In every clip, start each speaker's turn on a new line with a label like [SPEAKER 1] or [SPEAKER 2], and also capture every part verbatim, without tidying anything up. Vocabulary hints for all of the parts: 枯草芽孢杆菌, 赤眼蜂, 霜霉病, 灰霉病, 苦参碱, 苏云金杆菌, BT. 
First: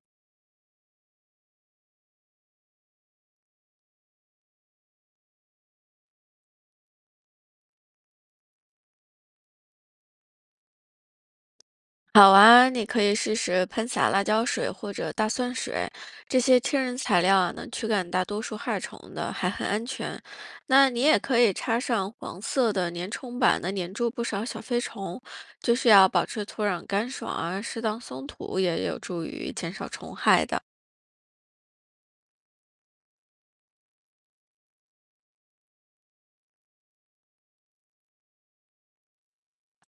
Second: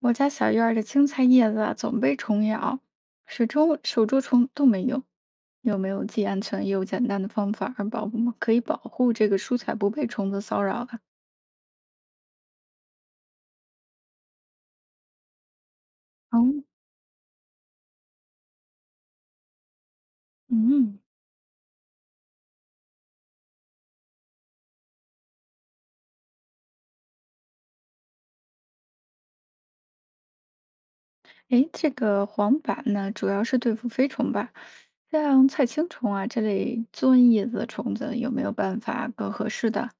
[SPEAKER 1] 我家小院儿的青菜叶子啊，总被虫咬，始终手捉虫都没用。有没有既安全又简单的方法儿保护可以保护这个蔬菜不被虫子骚扰啊？
[SPEAKER 2] 好啊，你可以试试喷洒辣椒水或者大蒜水，
[SPEAKER 1] 哦。
[SPEAKER 2] 这些天然材料啊，能驱赶大多数害虫的，还很安全。那
[SPEAKER 1] 嗯。
[SPEAKER 2] 你也可以插上黄色的粘虫板，能粘住不少小飞虫。就是要保持土壤干爽啊，适当松土也有助于减少虫害的。
[SPEAKER 1] 诶，这个黄板呢，主要是对付飞虫吧，像菜青虫啊这类钻叶子的虫子，有没有办法更合适的？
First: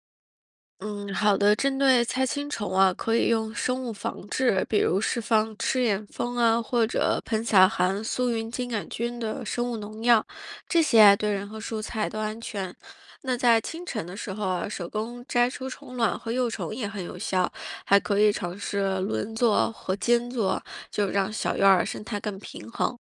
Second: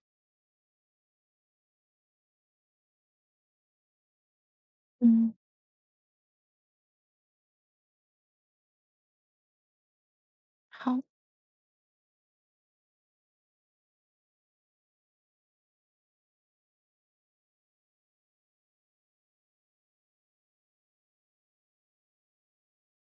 [SPEAKER 2] 嗯，好的。针对菜青虫啊，可以用生物防治，比如释
[SPEAKER 1] 嗯。
[SPEAKER 2] 放赤眼蜂啊，或者喷洒含苏云金杆菌的生物农药，这些
[SPEAKER 1] 好。
[SPEAKER 2] 啊对人和蔬菜都安全。那在清晨的时候啊，手工摘出虫卵和幼虫也很有效，还可以尝试轮作和间作，就让小院儿生态更平衡。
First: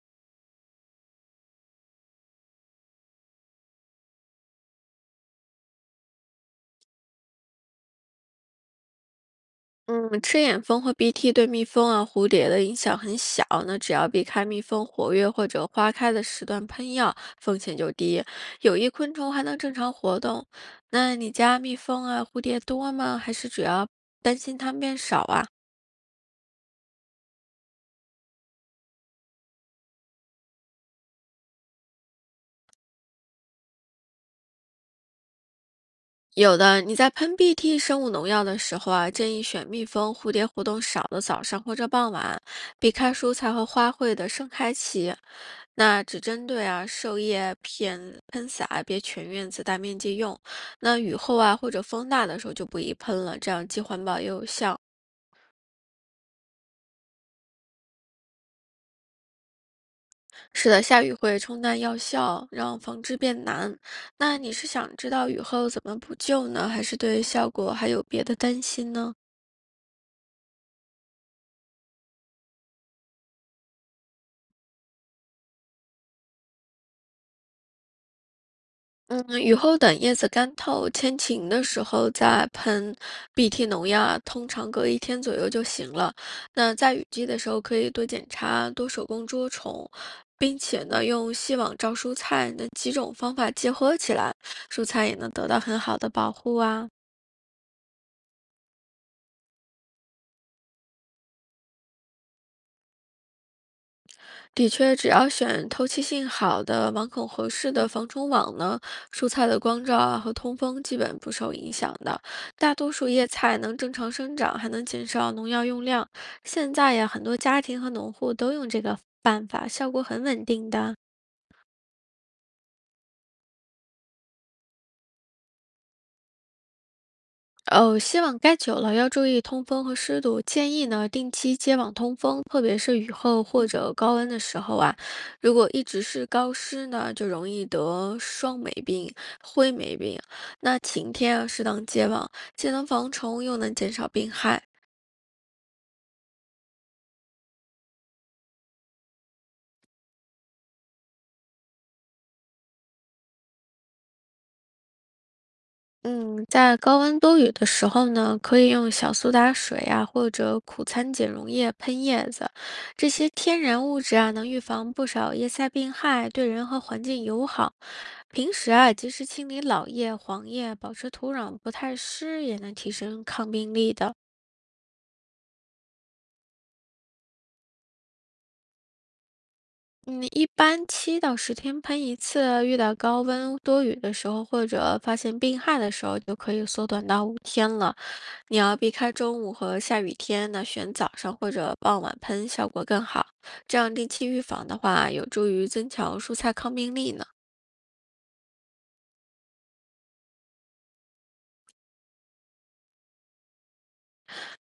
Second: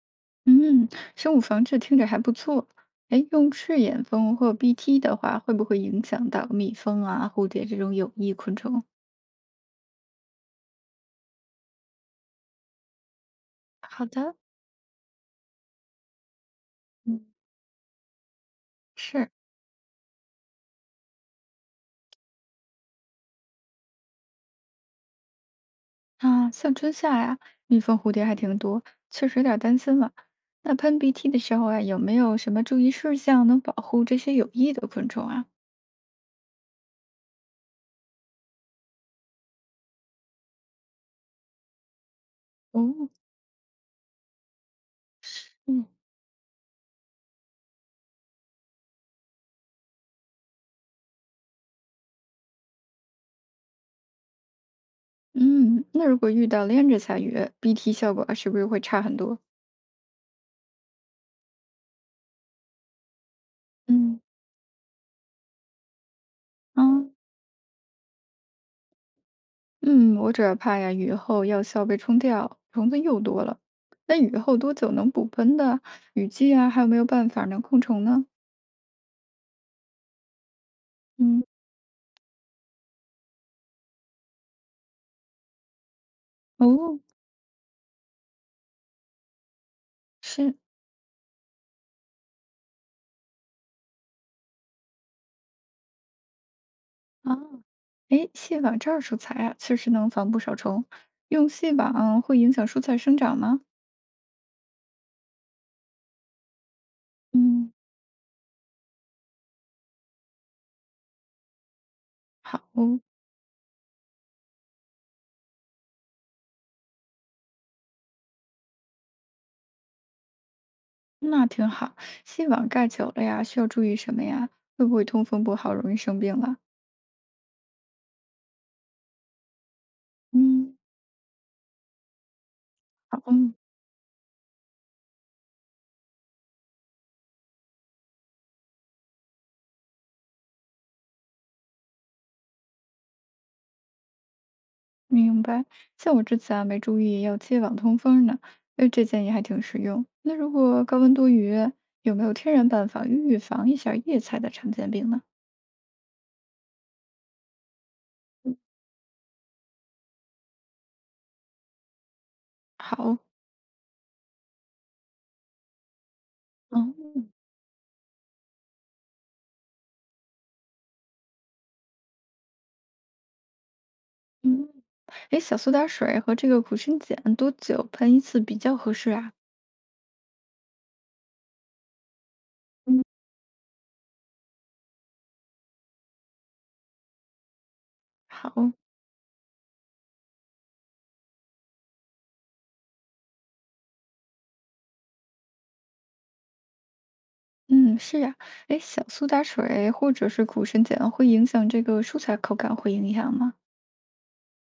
[SPEAKER 1] 嗯，生物防治听着还不错。哎，用赤眼蜂或 B T 的话，会不会影响到蜜蜂啊、蝴蝶这种有益昆虫？
[SPEAKER 2] 嗯，吃眼蜂和鼻涕对蜜蜂啊、蝴蝶的影响很小，那只
[SPEAKER 1] 好
[SPEAKER 2] 要避
[SPEAKER 1] 的。
[SPEAKER 2] 开蜜蜂活跃或者花开的时段喷药，
[SPEAKER 1] 嗯。
[SPEAKER 2] 风险就低。有益昆
[SPEAKER 1] 是
[SPEAKER 2] 虫还能正常活动。那你家蜜蜂啊、蝴蝶多吗？还是主要担心它们变少啊？
[SPEAKER 1] 啊，像春夏呀、蜜蜂、蝴蝶还挺多，确实有点儿担心了。那喷 B T 的时候啊，有没有什么注意事项能保护这些有益的昆虫啊？
[SPEAKER 2] 有的，你在喷 B T 生物农药的时候啊，建议选蜜蜂、蝴蝶活动少的早上或者傍晚，
[SPEAKER 1] 哦。
[SPEAKER 2] 避开蔬菜和花卉的盛开期。
[SPEAKER 1] 嗯。
[SPEAKER 2] 那只针对啊受叶片喷洒，别全院子大面积用。那雨后啊或者风大的时候就不宜喷了，这样既环保又有效。
[SPEAKER 1] 嗯，那如果遇到连着下雨，B T 效果是不是会差很多？
[SPEAKER 2] 是的，下雨会冲淡药效，让防治变难。
[SPEAKER 1] 嗯。
[SPEAKER 2] 那你是想知道雨后怎么补救呢，还是
[SPEAKER 1] 嗯。
[SPEAKER 2] 对效果还有别的担心呢？
[SPEAKER 1] 嗯，我主要怕呀，雨后药效被冲掉，虫子又多了。那雨后多久能补喷的？雨季啊，还有没有办法能控虫呢？
[SPEAKER 2] 嗯，雨后等叶子干透，天
[SPEAKER 1] 嗯。
[SPEAKER 2] 晴的时候再喷 B T 农药啊通常隔一天左右就行了。那在
[SPEAKER 1] 哦。
[SPEAKER 2] 雨季的时候，可以多检查、多手工捉虫，
[SPEAKER 1] 是。
[SPEAKER 2] 并且呢，用细网罩蔬菜，那几种方法结合起来，蔬菜也能得到很好的保护啊。
[SPEAKER 1] 啊。哎，细网罩蔬菜啊，确实能防不少虫。用细网会影响蔬菜生长吗？
[SPEAKER 2] 的确，只要选透气性好的、网孔合
[SPEAKER 1] 嗯。
[SPEAKER 2] 适的防虫网呢，蔬菜的光照啊和通风基本不受影响的。
[SPEAKER 1] 好。
[SPEAKER 2] 大多
[SPEAKER 1] 哦。
[SPEAKER 2] 数叶菜能正常生长，还能减少农药用量。现在呀，很多家庭和农户都用这个办法，效果很稳定的。
[SPEAKER 1] 那挺好。细网盖久了呀，需要注意什么呀？会不会通风不好，容易生病了？
[SPEAKER 2] 哦，吸网盖久了要注意通风和湿度，建
[SPEAKER 1] 嗯。
[SPEAKER 2] 议呢定期接网通风，特别是雨
[SPEAKER 1] 好。
[SPEAKER 2] 后或者高温的时候啊。如果一直是高湿呢，就容易得霜霉病、灰霉病。那晴天啊，适当接网，既能防虫又能减少病害。
[SPEAKER 1] 明白，像我之前啊没注意要接网通风呢，哎，这建议还挺实用。那如果高温多雨，有没有天然办法预防一下叶菜的常见病呢？
[SPEAKER 2] 嗯，在高温多雨的时候呢，可以用小苏打水啊，或者苦参碱溶液喷叶子，这
[SPEAKER 1] 好。
[SPEAKER 2] 些天然物质啊，能预防不少叶塞病害，对人和环境
[SPEAKER 1] 嗯
[SPEAKER 2] 友好。平时啊，及时清理老叶、黄叶，保持土壤不太湿，也能提升抗病力的。
[SPEAKER 1] 嗯，哎，小苏打水和这个苦参碱多久喷一次比较合适啊？
[SPEAKER 2] 嗯，一般七到十天喷一次，遇到
[SPEAKER 1] 嗯。
[SPEAKER 2] 高温多雨的时候，或者发现病害的时候，就可以缩短到五天了。你
[SPEAKER 1] 好。
[SPEAKER 2] 要避开中午和下雨天，那选早上或者傍晚喷效果更好。这样定期预防的话，有助于增强蔬菜抗病力呢。
[SPEAKER 1] 嗯，是呀，哎，小苏打水或者是苦参碱会影响这个蔬菜口感，会影响吗？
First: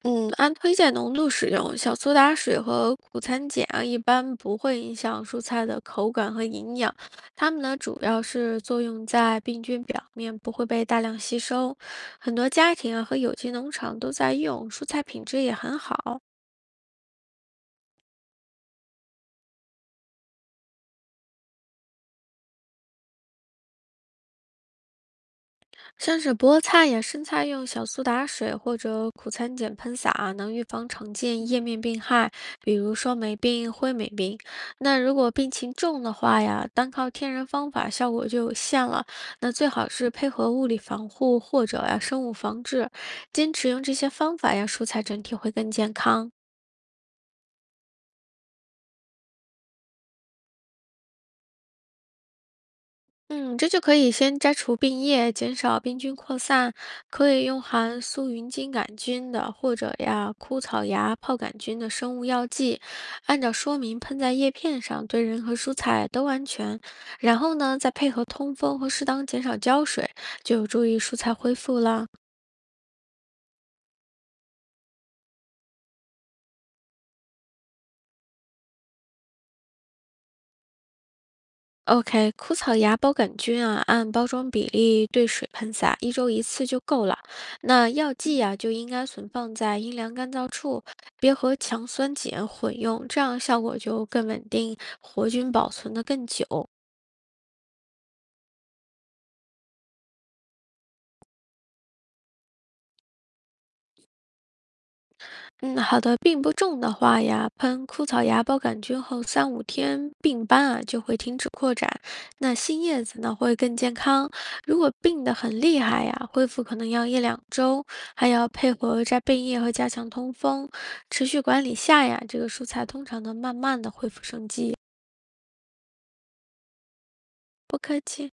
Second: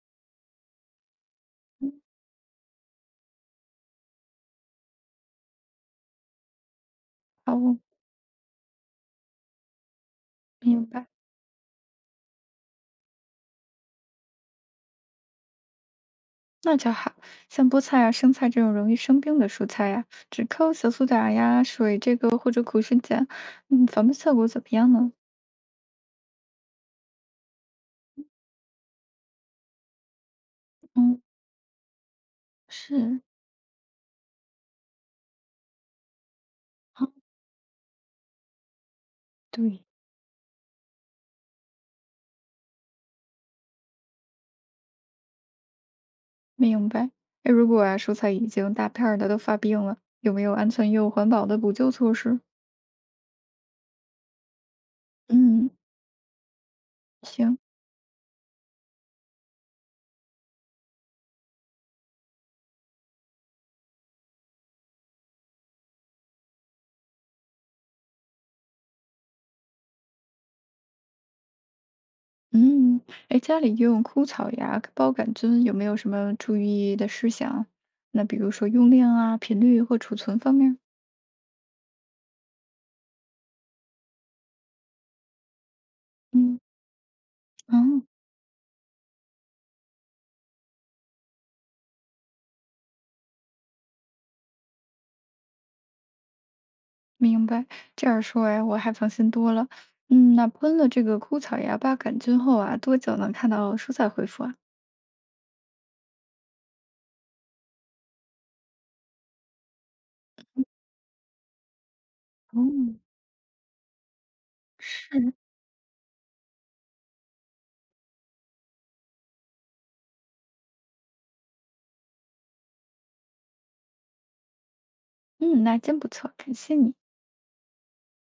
[SPEAKER 2] 嗯，按推荐浓度使用，
[SPEAKER 1] 嗯。
[SPEAKER 2] 小苏打水和苦参碱啊，一般不会影响蔬菜的口感和营养。它们呢，
[SPEAKER 1] 好。
[SPEAKER 2] 主要是作用在病菌表面，不会被
[SPEAKER 1] 明
[SPEAKER 2] 大
[SPEAKER 1] 白。
[SPEAKER 2] 量吸收。很多家庭啊和有机农场都在用，蔬菜品质也很好。
[SPEAKER 1] 那就好，像菠菜啊、生菜这种容易生病的蔬菜呀、只扣小苏打呀、水这个或者苦参碱，嗯，防病效果怎么样呢？
[SPEAKER 2] 像是菠菜呀、生菜，用小苏打水或者苦参碱喷洒啊，能预防常
[SPEAKER 1] 嗯。
[SPEAKER 2] 见叶面病害，比如说
[SPEAKER 1] 是。
[SPEAKER 2] 霉病、灰霉病。那如果病情重的话呀，单靠
[SPEAKER 1] 好。
[SPEAKER 2] 天然方法效果就有限了。那最
[SPEAKER 1] 对。
[SPEAKER 2] 好是配合物理防护或者呀生物防治，坚持用这些方法呀，蔬菜整体会更健康。
[SPEAKER 1] 明白。哎，如果啊蔬菜已经大片儿的都发病了，有没有安全又环保的补救措施？
[SPEAKER 2] 嗯，这就可以先摘除病叶，减
[SPEAKER 1] 嗯。
[SPEAKER 2] 少病菌扩散。可以
[SPEAKER 1] 行。
[SPEAKER 2] 用含苏云金杆菌的或者呀枯草芽泡杆菌的生物药剂，按照说明喷在叶片上，对人和蔬菜都安全。然后呢，再配合通风和适当减少浇水，就有助于蔬菜恢复了。
[SPEAKER 1] 嗯，哎，家里用枯草芽孢杆菌有没有什么注意的事项啊？那比如说用量啊、频率或储存方面儿？
[SPEAKER 2] OK，枯草芽孢杆菌啊，按包装比例兑水喷洒，一周一
[SPEAKER 1] 嗯。
[SPEAKER 2] 次就够了。那
[SPEAKER 1] 哦。
[SPEAKER 2] 药剂啊，就应该存放在阴凉干燥处，别和强酸碱混用，这样效果就更稳定，活菌保存的更久。
[SPEAKER 1] 明白，这样说呀，我还放心多了。嗯，那喷了这个枯草芽孢杆菌后啊，多久能看到蔬菜恢复啊？
[SPEAKER 2] 嗯，好的，病不重的话呀，喷枯草芽孢杆菌后三五天，病斑啊就会停止扩展，那
[SPEAKER 1] 哦。
[SPEAKER 2] 新叶子呢会更健康。如果病
[SPEAKER 1] 是。
[SPEAKER 2] 得很厉害呀，恢复可能要一两周，还要配合摘贝叶和加强通风，持续管理下呀，这个蔬菜通常能慢慢的恢复生机。
[SPEAKER 1] 嗯，那真不错，感谢你。
[SPEAKER 2] 不客气。